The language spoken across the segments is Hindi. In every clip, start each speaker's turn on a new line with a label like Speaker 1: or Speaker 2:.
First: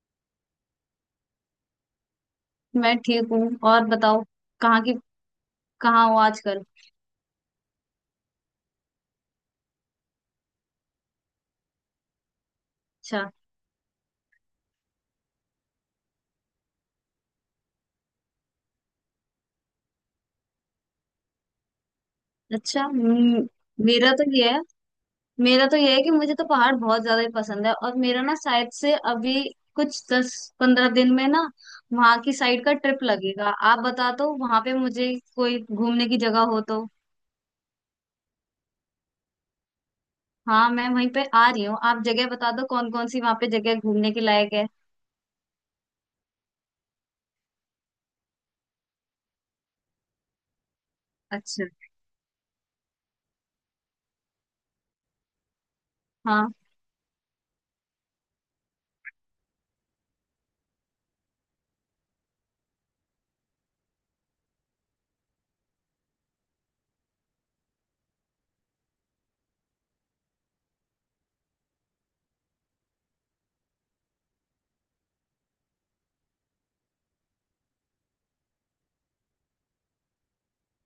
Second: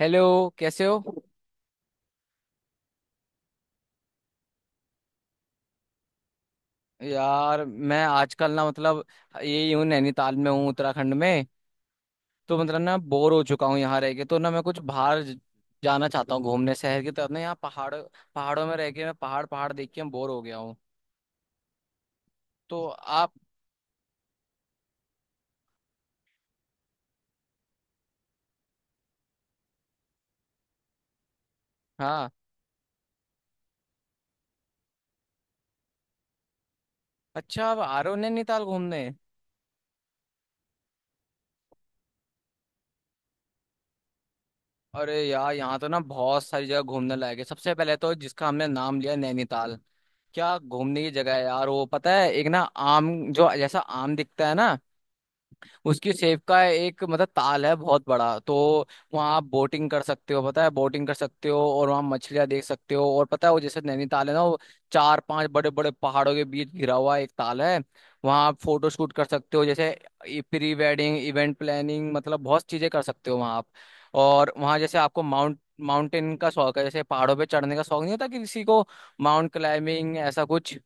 Speaker 1: हेलो। कैसे हो।
Speaker 2: मैं ठीक हूँ और बताओ। कहाँ की? कहाँ हो आजकल?
Speaker 1: यार, मैं आजकल ना मतलब यही हूँ, नैनीताल में हूँ उत्तराखंड में। तो मतलब ना,
Speaker 2: अच्छा।
Speaker 1: बोर हो चुका हूँ यहाँ रह के, तो ना मैं कुछ बाहर जाना चाहता हूँ घूमने, शहर की तरफ ना। यहाँ पहाड़, पहाड़ों में रह के मैं पहाड़, पहाड़ देख के मैं बोर हो गया हूँ।
Speaker 2: अच्छा।
Speaker 1: तो आप।
Speaker 2: मेरा तो ये है मेरा तो ये है कि मुझे तो पहाड़ बहुत ज्यादा ही पसंद है। और मेरा ना शायद से अभी कुछ 10-15 दिन में ना वहाँ
Speaker 1: हाँ,
Speaker 2: की साइड का ट्रिप लगेगा। आप बता दो वहाँ पे मुझे कोई घूमने की जगह हो तो।
Speaker 1: अच्छा, आप आ रहे हो नैनीताल घूमने?
Speaker 2: हाँ, मैं वहीं पे आ रही हूँ। आप जगह बता दो कौन कौन सी वहाँ पे जगह घूमने के लायक है।
Speaker 1: अरे यार, यहाँ तो ना बहुत सारी जगह घूमने लायक है। सबसे पहले तो, जिसका हमने नाम लिया, नैनीताल। क्या घूमने की जगह है
Speaker 2: अच्छा।
Speaker 1: यार, वो पता है एक ना, आम। जो जैसा आम दिखता है ना, उसकी सेव
Speaker 2: हाँ।
Speaker 1: का एक मतलब, ताल है बहुत बड़ा। तो वहाँ आप बोटिंग कर सकते हो, पता है बोटिंग कर सकते हो, और वहाँ मछलियाँ देख सकते हो। और पता है वो, जैसे नैनीताल है ना, वो चार पांच बड़े बड़े पहाड़ों के बीच घिरा हुआ एक ताल है। वहाँ आप फोटो शूट कर सकते हो, जैसे प्री वेडिंग, इवेंट प्लानिंग, मतलब बहुत चीजें कर सकते हो वहाँ आप। और वहाँ जैसे आपको माउंटेन का शौक है, जैसे पहाड़ों पे चढ़ने का शौक नहीं होता कि किसी को, माउंट क्लाइंबिंग, ऐसा कुछ।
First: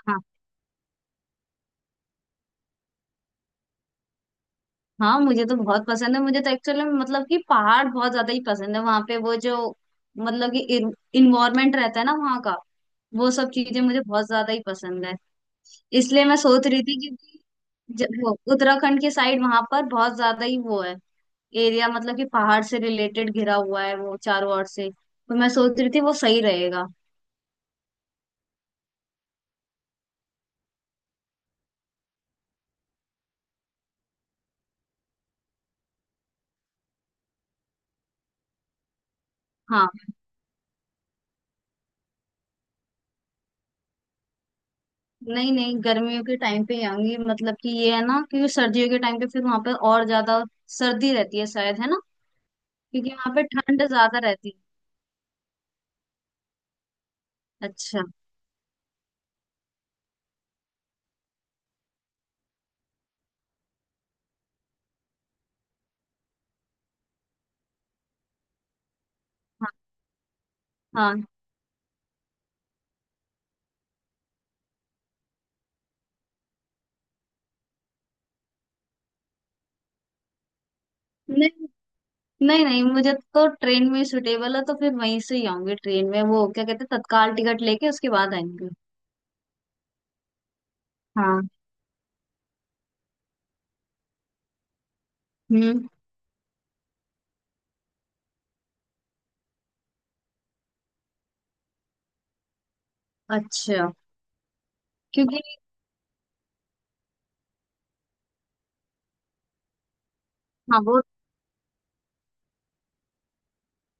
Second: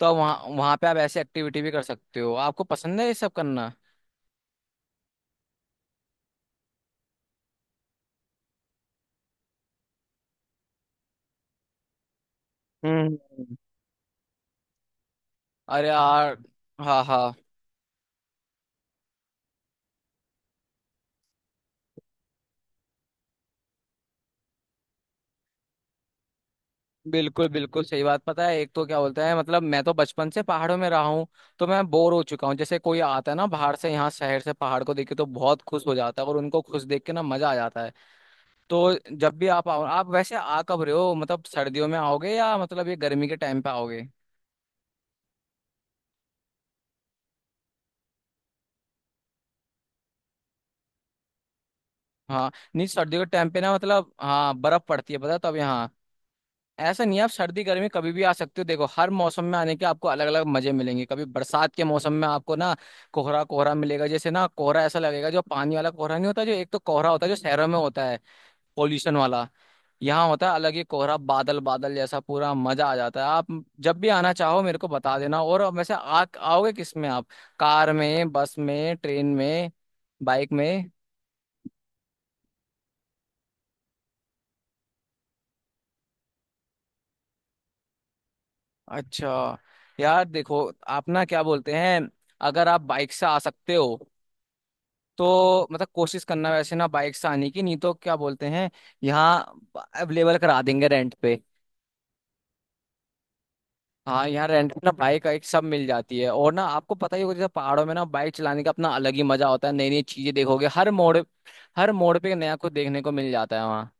Speaker 1: तो
Speaker 2: हाँ,
Speaker 1: वहाँ वहाँ पे आप ऐसी एक्टिविटी भी कर सकते हो, आपको पसंद है ये सब करना?
Speaker 2: हाँ मुझे तो बहुत पसंद है। मुझे तो एक्चुअली मतलब कि पहाड़ बहुत ज्यादा ही पसंद है। वहां पे वो जो मतलब कि इन्वायरमेंट रहता है ना वहाँ का, वो सब
Speaker 1: हम्म।
Speaker 2: चीजें मुझे बहुत ज्यादा ही पसंद है।
Speaker 1: अरे
Speaker 2: इसलिए
Speaker 1: यार।
Speaker 2: मैं सोच रही थी
Speaker 1: हाँ, हाँ,
Speaker 2: क्योंकि वो उत्तराखंड के साइड वहां पर बहुत ज्यादा ही वो है एरिया, मतलब कि पहाड़ से रिलेटेड घिरा हुआ है वो चारों ओर से। तो मैं सोच रही थी वो सही रहेगा।
Speaker 1: बिल्कुल, बिल्कुल, सही बात। पता है एक तो क्या बोलता है मतलब, मैं तो बचपन से पहाड़ों में रहा हूँ। तो मैं बोर हो चुका हूँ, जैसे कोई आता है ना बाहर से, यहाँ शहर से, पहाड़ को देख के तो बहुत खुश हो जाता है, और उनको खुश देख के ना मजा आ जाता है। तो जब भी आप आओ,
Speaker 2: हाँ,
Speaker 1: आप वैसे आ कब रहे हो, मतलब सर्दियों में आओगे, या मतलब ये गर्मी के टाइम पे आओगे?
Speaker 2: नहीं नहीं, गर्मियों के टाइम पे ही आऊंगी। मतलब कि ये है ना क्योंकि सर्दियों के टाइम पे फिर वहां पर और ज्यादा सर्दी रहती है शायद, है ना?
Speaker 1: हाँ। नहीं,
Speaker 2: क्योंकि
Speaker 1: सर्दियों के
Speaker 2: यहाँ पे
Speaker 1: टाइम पे ना
Speaker 2: ठंड
Speaker 1: मतलब,
Speaker 2: ज्यादा रहती
Speaker 1: हाँ, बर्फ पड़ती है पता है तब यहाँ। ऐसा नहीं है, आप सर्दी
Speaker 2: है।
Speaker 1: गर्मी
Speaker 2: अच्छा।
Speaker 1: कभी भी आ सकते हो। देखो, हर मौसम में आने के आपको अलग अलग मजे मिलेंगे। कभी बरसात के मौसम में आपको ना कोहरा कोहरा मिलेगा, जैसे ना कोहरा ऐसा लगेगा, जो पानी वाला कोहरा नहीं होता, जो एक तो कोहरा होता है जो शहरों में होता है, पोल्यूशन वाला।
Speaker 2: हाँ।
Speaker 1: यहाँ होता है अलग ही कोहरा,
Speaker 2: हाँ।
Speaker 1: बादल बादल जैसा, पूरा मजा आ जाता है। आप जब भी आना चाहो, मेरे को बता देना। और वैसे आ आओगे किस में आप, कार में, बस में, ट्रेन में, बाइक में?
Speaker 2: नहीं नहीं, नहीं मुझे तो ट्रेन में सूटेबल है तो फिर वहीं से ही आऊंगी ट्रेन में। वो क्या कहते हैं तत्काल टिकट लेके उसके बाद आएंगे।
Speaker 1: अच्छा। यार देखो, आप ना क्या
Speaker 2: हाँ।
Speaker 1: बोलते हैं, अगर आप बाइक से आ सकते हो, तो
Speaker 2: हम्म।
Speaker 1: मतलब कोशिश करना वैसे ना बाइक से आने की, नहीं तो क्या बोलते हैं, यहाँ अवेलेबल करा देंगे रेंट पे।
Speaker 2: अच्छा।
Speaker 1: हाँ, यहाँ रेंट पे ना बाइक
Speaker 2: क्योंकि
Speaker 1: एक सब मिल जाती है। और ना आपको पता ही होगा, जैसे पहाड़ों में ना बाइक चलाने का अपना अलग ही मजा होता है, नई नई चीजें देखोगे,
Speaker 2: हाँ वो।
Speaker 1: हर मोड़ पे नया कुछ देखने को मिल जाता है वहाँ।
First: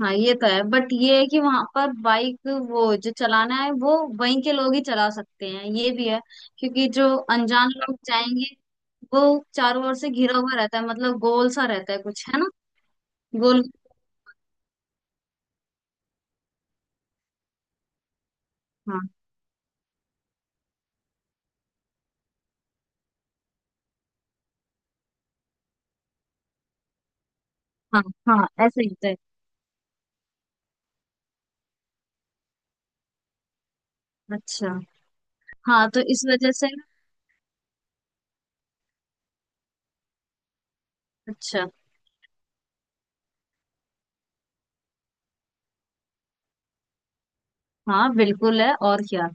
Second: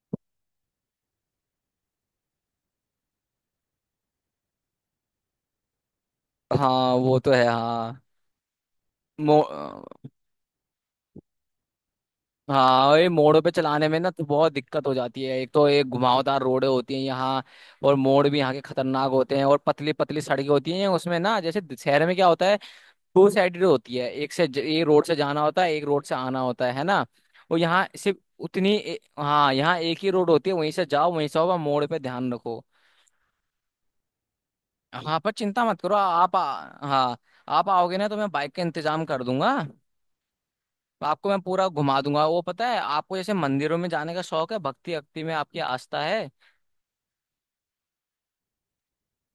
Speaker 2: हाँ ये तो है, बट ये है कि वहां पर बाइक वो जो चलाना है वो वहीं के लोग ही चला सकते हैं, ये भी है। क्योंकि
Speaker 1: हाँ,
Speaker 2: जो
Speaker 1: वो तो है,
Speaker 2: अनजान लोग
Speaker 1: हाँ।
Speaker 2: जाएंगे,
Speaker 1: मो
Speaker 2: वो चारों ओर से घिरा हुआ रहता है मतलब गोल सा रहता है कुछ, है ना?
Speaker 1: हाँ, और ये मोड़ों पे
Speaker 2: गोल।
Speaker 1: चलाने में ना तो बहुत दिक्कत हो जाती है, एक तो ये घुमावदार रोडें होती हैं यहाँ। और मोड़ भी यहाँ के
Speaker 2: हाँ।
Speaker 1: खतरनाक होते हैं, और पतली पतली सड़कें होती हैं उसमें ना, जैसे शहर में क्या होता है, टू साइडेड होती है, एक रोड से जाना होता है, एक रोड से आना होता है ना। और यहाँ
Speaker 2: हाँ,
Speaker 1: सिर्फ
Speaker 2: हाँ
Speaker 1: उतनी
Speaker 2: ऐसे ही होता है।
Speaker 1: हाँ, यहाँ एक ही रोड होती है, वहीं से जाओ वहीं से आओ, पर मोड़ पे ध्यान रखो।
Speaker 2: अच्छा।
Speaker 1: हाँ, पर चिंता मत
Speaker 2: हाँ
Speaker 1: करो।
Speaker 2: तो इस
Speaker 1: आप
Speaker 2: वजह से।
Speaker 1: हाँ, आप आओगे ना तो मैं बाइक का इंतजाम कर दूंगा। आपको मैं
Speaker 2: अच्छा।
Speaker 1: पूरा घुमा दूंगा। वो पता है, आपको जैसे मंदिरों में जाने का शौक है, भक्ति भक्ति में आपकी आस्था है।
Speaker 2: हाँ बिल्कुल है, और क्या?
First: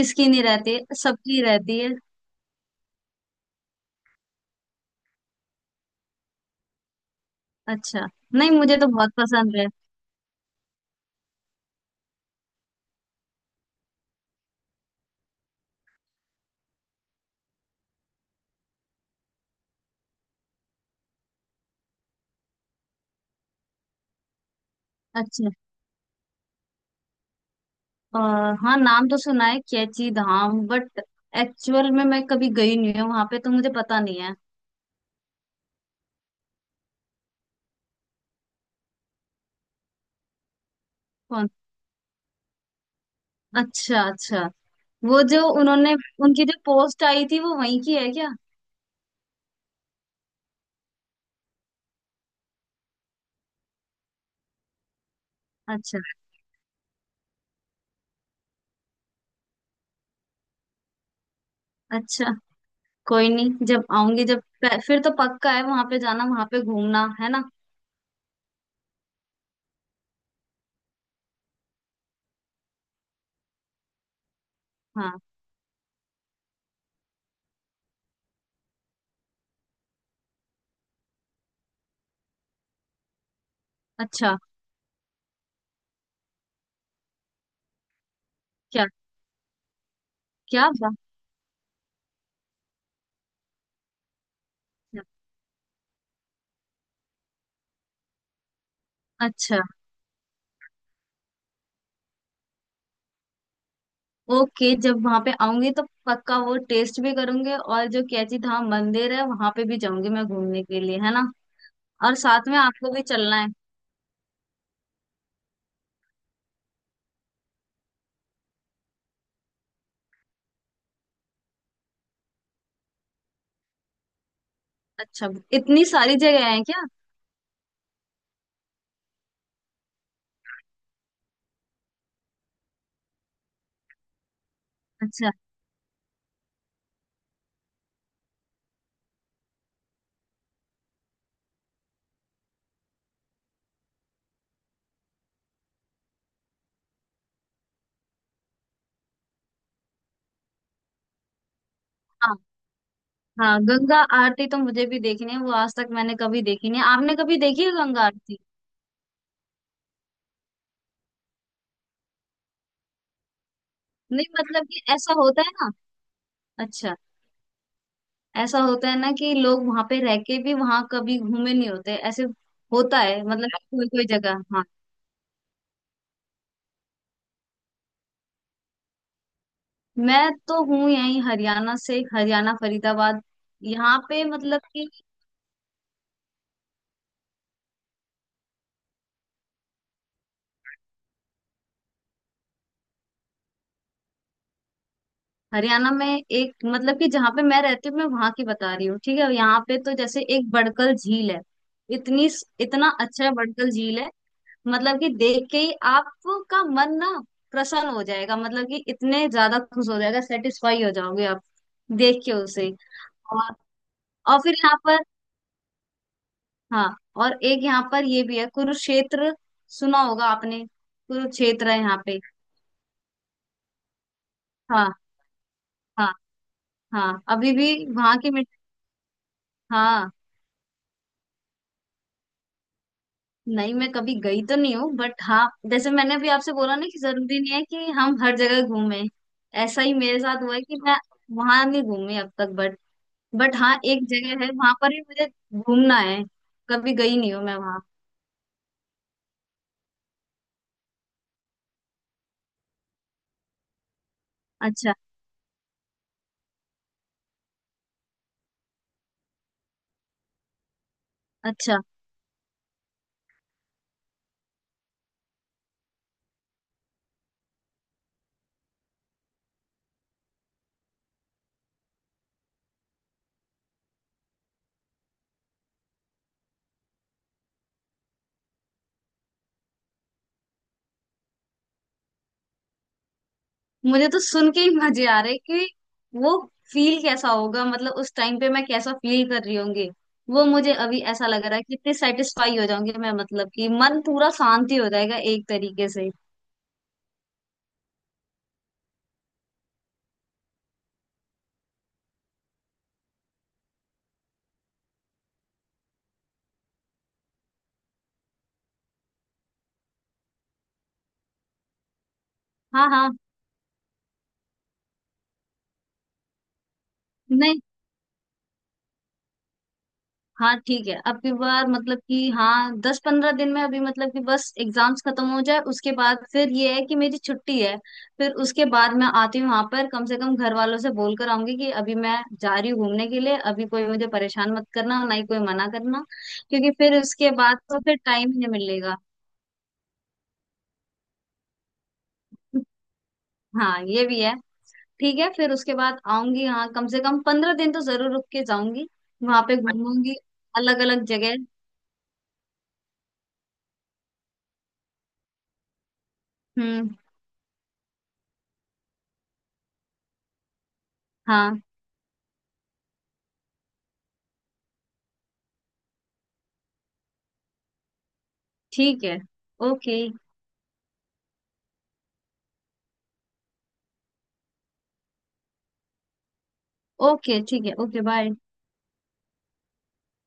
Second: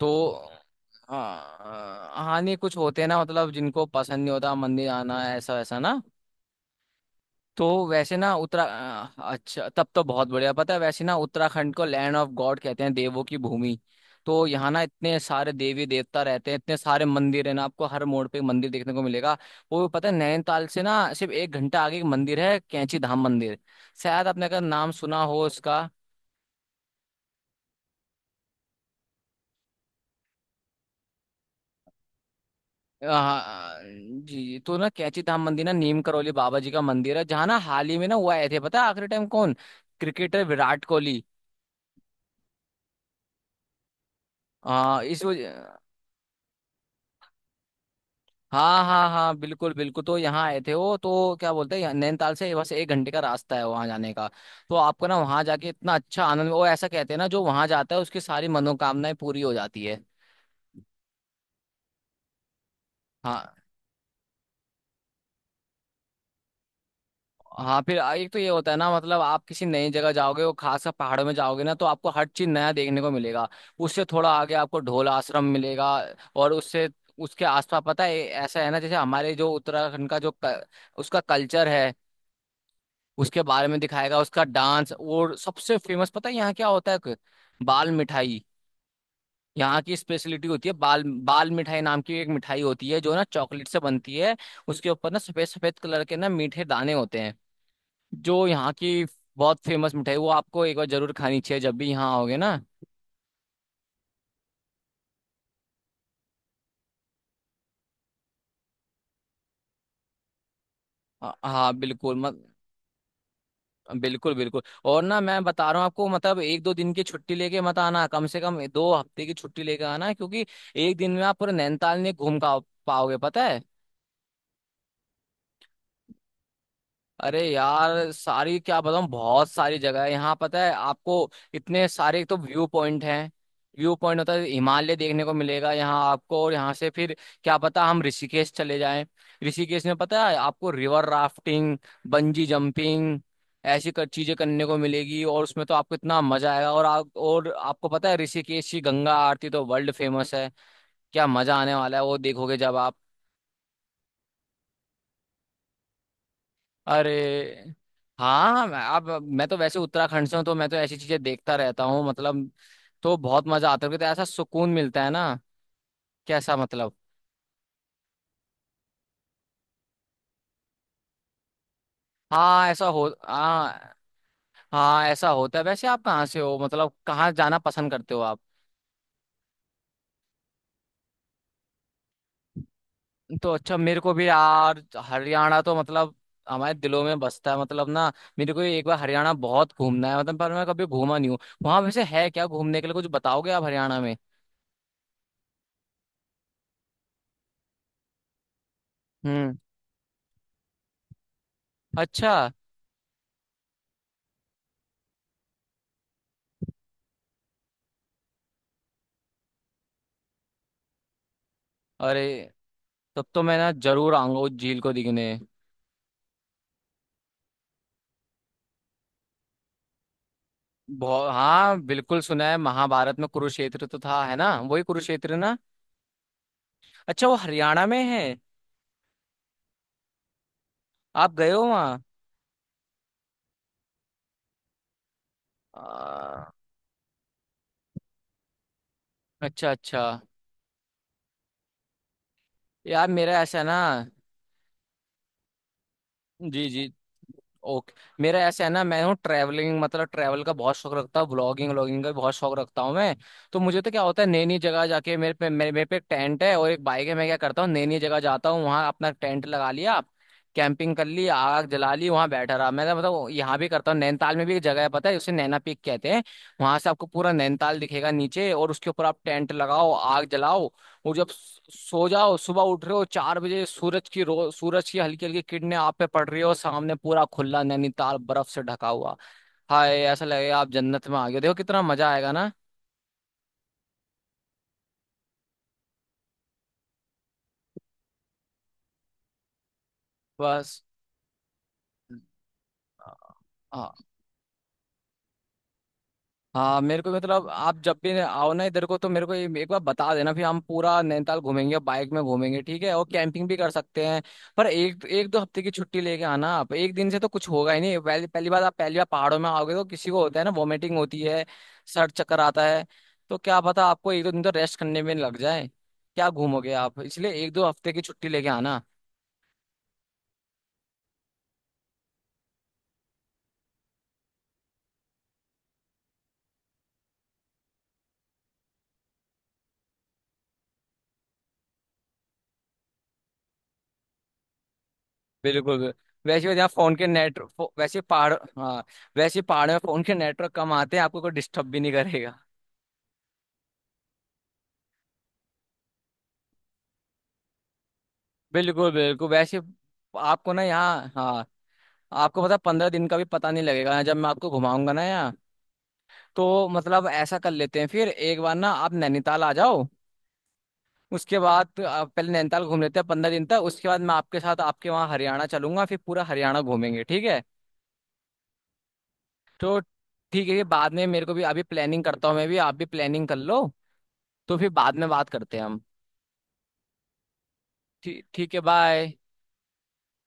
Speaker 1: तो
Speaker 2: नहीं रहती है, सबकी रहती है।
Speaker 1: हाँ, हाँ, नहीं, कुछ होते हैं ना मतलब जिनको पसंद नहीं होता मंदिर आना ऐसा वैसा ना। तो
Speaker 2: अच्छा।
Speaker 1: वैसे ना
Speaker 2: नहीं मुझे तो बहुत पसंद है।
Speaker 1: अच्छा, तब तो बहुत बढ़िया। पता है वैसे ना, उत्तराखंड को लैंड ऑफ गॉड कहते हैं, देवों की भूमि। तो यहाँ ना इतने सारे देवी देवता रहते हैं, इतने सारे मंदिर है ना, आपको हर मोड़ पे मंदिर देखने को मिलेगा। वो पता है, नैनीताल से ना सिर्फ 1 घंटा आगे एक मंदिर है, कैंची धाम मंदिर। शायद आपने का नाम सुना हो
Speaker 2: अच्छा।
Speaker 1: इसका।
Speaker 2: आ, हाँ नाम तो सुना है कैची धाम, बट एक्चुअल में मैं कभी गई नहीं हूँ वहां पे तो मुझे पता नहीं है।
Speaker 1: जी, तो ना कैंची धाम मंदिर ना नीम करौली बाबा जी का मंदिर है, जहाँ ना हाल ही में ना वो आए थे, पता है आखिरी टाइम कौन? क्रिकेटर विराट कोहली।
Speaker 2: कौन? अच्छा। अच्छा। वो
Speaker 1: इस
Speaker 2: जो
Speaker 1: वजह।
Speaker 2: उन्होंने उनकी जो पोस्ट आई थी वो वहीं की है क्या?
Speaker 1: हाँ, हाँ, हाँ, बिल्कुल, बिल्कुल, तो यहाँ आए थे वो। तो क्या बोलते हैं नैनीताल से बस 1 घंटे का रास्ता है वहाँ जाने का। तो आपको ना वहाँ जाके इतना
Speaker 2: अच्छा।
Speaker 1: अच्छा आनंद, वो ऐसा कहते हैं ना, जो वहाँ जाता है उसकी सारी मनोकामनाएं पूरी हो जाती है।
Speaker 2: अच्छा। कोई
Speaker 1: हाँ,
Speaker 2: नहीं, जब आऊंगी जब फिर तो पक्का है वहां पे जाना, वहां पे घूमना, है ना?
Speaker 1: हाँ, फिर एक तो ये होता है ना मतलब, आप किसी नई जगह जाओगे, वो खासकर पहाड़ों में जाओगे ना, तो आपको हर चीज नया देखने को मिलेगा। उससे थोड़ा आगे आपको ढोल
Speaker 2: हाँ।
Speaker 1: आश्रम मिलेगा। और उससे उसके आसपास पता है, ऐसा है ना, जैसे हमारे जो उत्तराखंड का जो उसका कल्चर है, उसके बारे में दिखाएगा
Speaker 2: अच्छा।
Speaker 1: उसका डांस। और सबसे फेमस पता है यहाँ क्या होता है, बाल मिठाई।
Speaker 2: क्या?
Speaker 1: यहाँ की स्पेशलिटी होती
Speaker 2: क्या
Speaker 1: है,
Speaker 2: बात
Speaker 1: बाल बाल मिठाई नाम की एक मिठाई होती है, जो ना चॉकलेट से बनती है। उसके
Speaker 2: है।
Speaker 1: ऊपर ना सफेद सफेद कलर के ना मीठे दाने होते हैं। जो यहाँ की
Speaker 2: अच्छा।
Speaker 1: बहुत फेमस मिठाई, वो आपको एक बार जरूर खानी चाहिए, जब भी यहाँ आओगे ना।
Speaker 2: ओके, जब वहां पे आऊंगी तो पक्का वो टेस्ट भी करूंगी, और जो कैची धाम मंदिर है वहां पे भी जाऊंगी मैं घूमने के लिए, है ना?
Speaker 1: हाँ,
Speaker 2: और
Speaker 1: बिल्कुल, मत।
Speaker 2: साथ में आपको भी चलना है।
Speaker 1: बिल्कुल, बिल्कुल। और ना मैं बता रहा हूँ आपको, मतलब एक दो दिन की छुट्टी लेके मत आना, कम से कम 2 हफ्ते की छुट्टी लेके आना, क्योंकि 1 दिन में आप पूरे नैनीताल नहीं घूम पाओगे, पता है।
Speaker 2: अच्छा। इतनी सारी जगह है क्या?
Speaker 1: अरे यार, सारी क्या बताऊं, बहुत सारी जगह है यहाँ, पता है आपको। इतने सारे एक तो व्यू पॉइंट हैं, व्यू पॉइंट होता है, हिमालय देखने
Speaker 2: अच्छा।
Speaker 1: को मिलेगा यहाँ आपको। और यहाँ से फिर क्या पता हम ऋषिकेश चले जाएं। ऋषिकेश में पता है आपको, रिवर राफ्टिंग, बंजी जंपिंग, ऐसी कर चीजें करने को मिलेगी, और उसमें तो आपको इतना मजा आएगा। और आपको पता है, ऋषिकेश की गंगा आरती तो वर्ल्ड फेमस है। क्या मजा आने वाला है वो
Speaker 2: हाँ।
Speaker 1: देखोगे जब आप।
Speaker 2: हाँ गंगा आरती तो मुझे भी देखनी है, वो आज तक मैंने कभी देखी नहीं है। आपने कभी देखी है
Speaker 1: अरे,
Speaker 2: गंगा आरती?
Speaker 1: हाँ, मैं अब मैं तो वैसे उत्तराखंड से हूँ, तो मैं तो ऐसी चीजें देखता रहता हूँ मतलब, तो बहुत मजा आता है, तो ऐसा
Speaker 2: नहीं मतलब
Speaker 1: सुकून
Speaker 2: कि
Speaker 1: मिलता है
Speaker 2: ऐसा
Speaker 1: ना।
Speaker 2: होता है ना।
Speaker 1: कैसा मतलब?
Speaker 2: अच्छा। ऐसा होता है ना कि लोग वहां पे रह के भी वहां कभी घूमे नहीं होते ऐसे।
Speaker 1: हाँ, ऐसा
Speaker 2: होता
Speaker 1: हो
Speaker 2: है मतलब कोई
Speaker 1: हाँ,
Speaker 2: कोई जगह। हाँ।
Speaker 1: हाँ ऐसा होता है, वैसे आप कहाँ से हो, मतलब कहाँ जाना पसंद करते हो आप?
Speaker 2: मैं तो हूँ यहीं हरियाणा से, हरियाणा फरीदाबाद।
Speaker 1: तो अच्छा,
Speaker 2: यहाँ
Speaker 1: मेरे को
Speaker 2: पे
Speaker 1: भी
Speaker 2: मतलब
Speaker 1: यार
Speaker 2: कि
Speaker 1: हरियाणा तो मतलब हमारे दिलों में बसता है मतलब ना। मेरे को ये एक बार हरियाणा बहुत घूमना है मतलब, पर मैं कभी घूमा नहीं हूँ। वहां वैसे है क्या घूमने के लिए, कुछ बताओगे आप हरियाणा में?
Speaker 2: हरियाणा में, एक मतलब कि जहाँ पे मैं रहती हूँ मैं वहां की बता रही हूँ ठीक है,
Speaker 1: हम्म।
Speaker 2: यहाँ पे तो जैसे एक बड़कल झील है। इतनी,
Speaker 1: अच्छा।
Speaker 2: इतना अच्छा बड़कल झील है, मतलब कि देख के ही आपका मन ना प्रसन्न हो जाएगा, मतलब कि इतने ज्यादा खुश हो जाएगा, सेटिस्फाई हो जाओगे आप
Speaker 1: अरे,
Speaker 2: देख के उसे।
Speaker 1: तब तो
Speaker 2: और
Speaker 1: मैं ना जरूर
Speaker 2: और
Speaker 1: आऊंगा उस
Speaker 2: फिर यहाँ
Speaker 1: झील को
Speaker 2: पर।
Speaker 1: दिखने।
Speaker 2: हाँ, और एक यहाँ पर ये भी है कुरुक्षेत्र, सुना होगा आपने।
Speaker 1: बहुत,
Speaker 2: कुरुक्षेत्र है
Speaker 1: हाँ
Speaker 2: यहाँ पे।
Speaker 1: बिल्कुल सुना है, महाभारत में कुरुक्षेत्र तो था है ना, वही
Speaker 2: हाँ,
Speaker 1: कुरुक्षेत्र ना।
Speaker 2: हाँ। हाँ
Speaker 1: अच्छा, वो
Speaker 2: अभी भी
Speaker 1: हरियाणा में
Speaker 2: वहां
Speaker 1: है?
Speaker 2: की मिट। हाँ।
Speaker 1: आप गए हो वहाँ?
Speaker 2: नहीं मैं कभी गई तो नहीं हूँ, बट हाँ जैसे मैंने अभी
Speaker 1: आ,
Speaker 2: आपसे बोला ना कि जरूरी नहीं है कि हम हर जगह घूमें।
Speaker 1: अच्छा,
Speaker 2: ऐसा ही
Speaker 1: अच्छा।
Speaker 2: मेरे साथ हुआ है कि मैं वहां नहीं घूमी अब तक, बट
Speaker 1: यार मेरा ऐसा है
Speaker 2: हाँ
Speaker 1: ना।
Speaker 2: एक जगह है वहां पर भी, मुझे घूमना है।
Speaker 1: जी, जी।
Speaker 2: कभी गई नहीं हूँ मैं वहां।
Speaker 1: ओके। मेरा ऐसा है ना, मैं हूँ ट्रैवलिंग, मतलब ट्रैवल का बहुत शौक रखता हूँ, ब्लॉगिंग, व्लॉगिंग का भी बहुत शौक रखता हूँ मैं। तो मुझे तो क्या होता है, नई नई जगह
Speaker 2: अच्छा।
Speaker 1: जाके मेरे पे एक टेंट है और एक बाइक है। मैं क्या करता हूँ, नई नई जगह जाता हूँ, वहाँ अपना टेंट लगा लिया, कैंपिंग कर ली, आग
Speaker 2: अच्छा।
Speaker 1: जला ली, वहां बैठा रहा मैं तो मतलब। यहाँ भी करता हूँ, नैनीताल में भी एक जगह है, पता है उसे नैना पीक कहते हैं। वहां से आपको पूरा नैनीताल दिखेगा नीचे, और उसके ऊपर आप टेंट लगाओ, आग जलाओ, और जब सो जाओ, सुबह उठ रहे हो 4 बजे, सूरज की हल्की हल्की किरणें आप पे पड़ रही हो, सामने पूरा खुला नैनीताल बर्फ से ढका हुआ। हाय, ऐसा लगेगा आप जन्नत में आ गए हो। देखो, कितना मजा आएगा ना।
Speaker 2: मुझे तो सुन के ही मजे आ रहे कि वो फील कैसा होगा, मतलब उस टाइम पे मैं कैसा फील कर रही होंगी वो। मुझे
Speaker 1: बस।
Speaker 2: अभी ऐसा लग रहा है कि इतनी सेटिस्फाई हो जाऊंगी मैं, मतलब कि मन
Speaker 1: हाँ,
Speaker 2: पूरा शांति हो जाएगा एक तरीके से।
Speaker 1: हाँ, मेरे को मतलब, आप जब भी आओ ना इधर को, तो मेरे को ये एक बार बता देना, फिर हम पूरा नैनीताल घूमेंगे, बाइक में घूमेंगे, ठीक है, और कैंपिंग भी कर सकते हैं। पर एक एक 2 हफ्ते की छुट्टी लेके आना, आप एक दिन से तो कुछ होगा ही नहीं। पहली पहली बार आप पहली बार पहाड़ों में आओगे तो किसी को होता है ना, वॉमिटिंग होती है, सर चक्कर आता है।
Speaker 2: हाँ। हाँ।
Speaker 1: तो क्या पता आपको एक दो दिन तो रेस्ट करने में लग जाए, क्या घूमोगे आप, इसलिए एक
Speaker 2: नहीं।
Speaker 1: दो हफ्ते की छुट्टी लेके आना।
Speaker 2: हाँ ठीक है, अब की बार मतलब कि हाँ 10-15 दिन में अभी मतलब कि बस एग्जाम्स खत्म हो जाए उसके बाद फिर ये है कि मेरी छुट्टी है। फिर उसके बाद मैं आती हूँ वहां पर, कम से कम घर वालों से बोल कर आऊंगी कि अभी मैं जा रही हूँ घूमने के लिए, अभी कोई मुझे परेशान मत करना, ना ही कोई मना
Speaker 1: बिल्कुल।
Speaker 2: करना।
Speaker 1: वैसे यहाँ
Speaker 2: क्योंकि
Speaker 1: फोन
Speaker 2: फिर
Speaker 1: के
Speaker 2: उसके
Speaker 1: नेट
Speaker 2: बाद तो फिर
Speaker 1: वैसे
Speaker 2: टाइम
Speaker 1: पहाड़
Speaker 2: ही नहीं
Speaker 1: हाँ,
Speaker 2: मिलेगा।
Speaker 1: वैसे पहाड़ में फोन के नेटवर्क कम आते हैं, आपको कोई डिस्टर्ब भी नहीं करेगा।
Speaker 2: हाँ, ये भी है। ठीक है, फिर उसके बाद आऊंगी। हाँ कम से कम 15 दिन तो जरूर रुक के जाऊंगी,
Speaker 1: बिल्कुल, बिल्कुल,
Speaker 2: वहां पे
Speaker 1: वैसे
Speaker 2: घूमूंगी
Speaker 1: आपको ना
Speaker 2: अलग अलग
Speaker 1: यहाँ,
Speaker 2: जगह।
Speaker 1: हाँ, आपको मतलब 15 दिन का भी पता नहीं लगेगा जब मैं आपको घुमाऊंगा ना यहाँ। तो
Speaker 2: हम्म।
Speaker 1: मतलब ऐसा कर लेते हैं, फिर एक बार ना आप नैनीताल आ जाओ, उसके
Speaker 2: हाँ
Speaker 1: बाद आप पहले नैनीताल घूम लेते हैं 15 दिन तक, उसके बाद मैं आपके साथ आपके वहाँ हरियाणा चलूंगा, फिर पूरा हरियाणा घूमेंगे, ठीक है।
Speaker 2: ठीक है।
Speaker 1: तो
Speaker 2: ओके।
Speaker 1: ठीक है, ये बाद में, मेरे को भी अभी प्लानिंग करता हूँ मैं भी, आप भी प्लानिंग कर लो, तो फिर बाद में बात करते हैं हम।
Speaker 2: ओके ठीक है। ओके
Speaker 1: ठीक
Speaker 2: बाय।
Speaker 1: ठीक है बाय।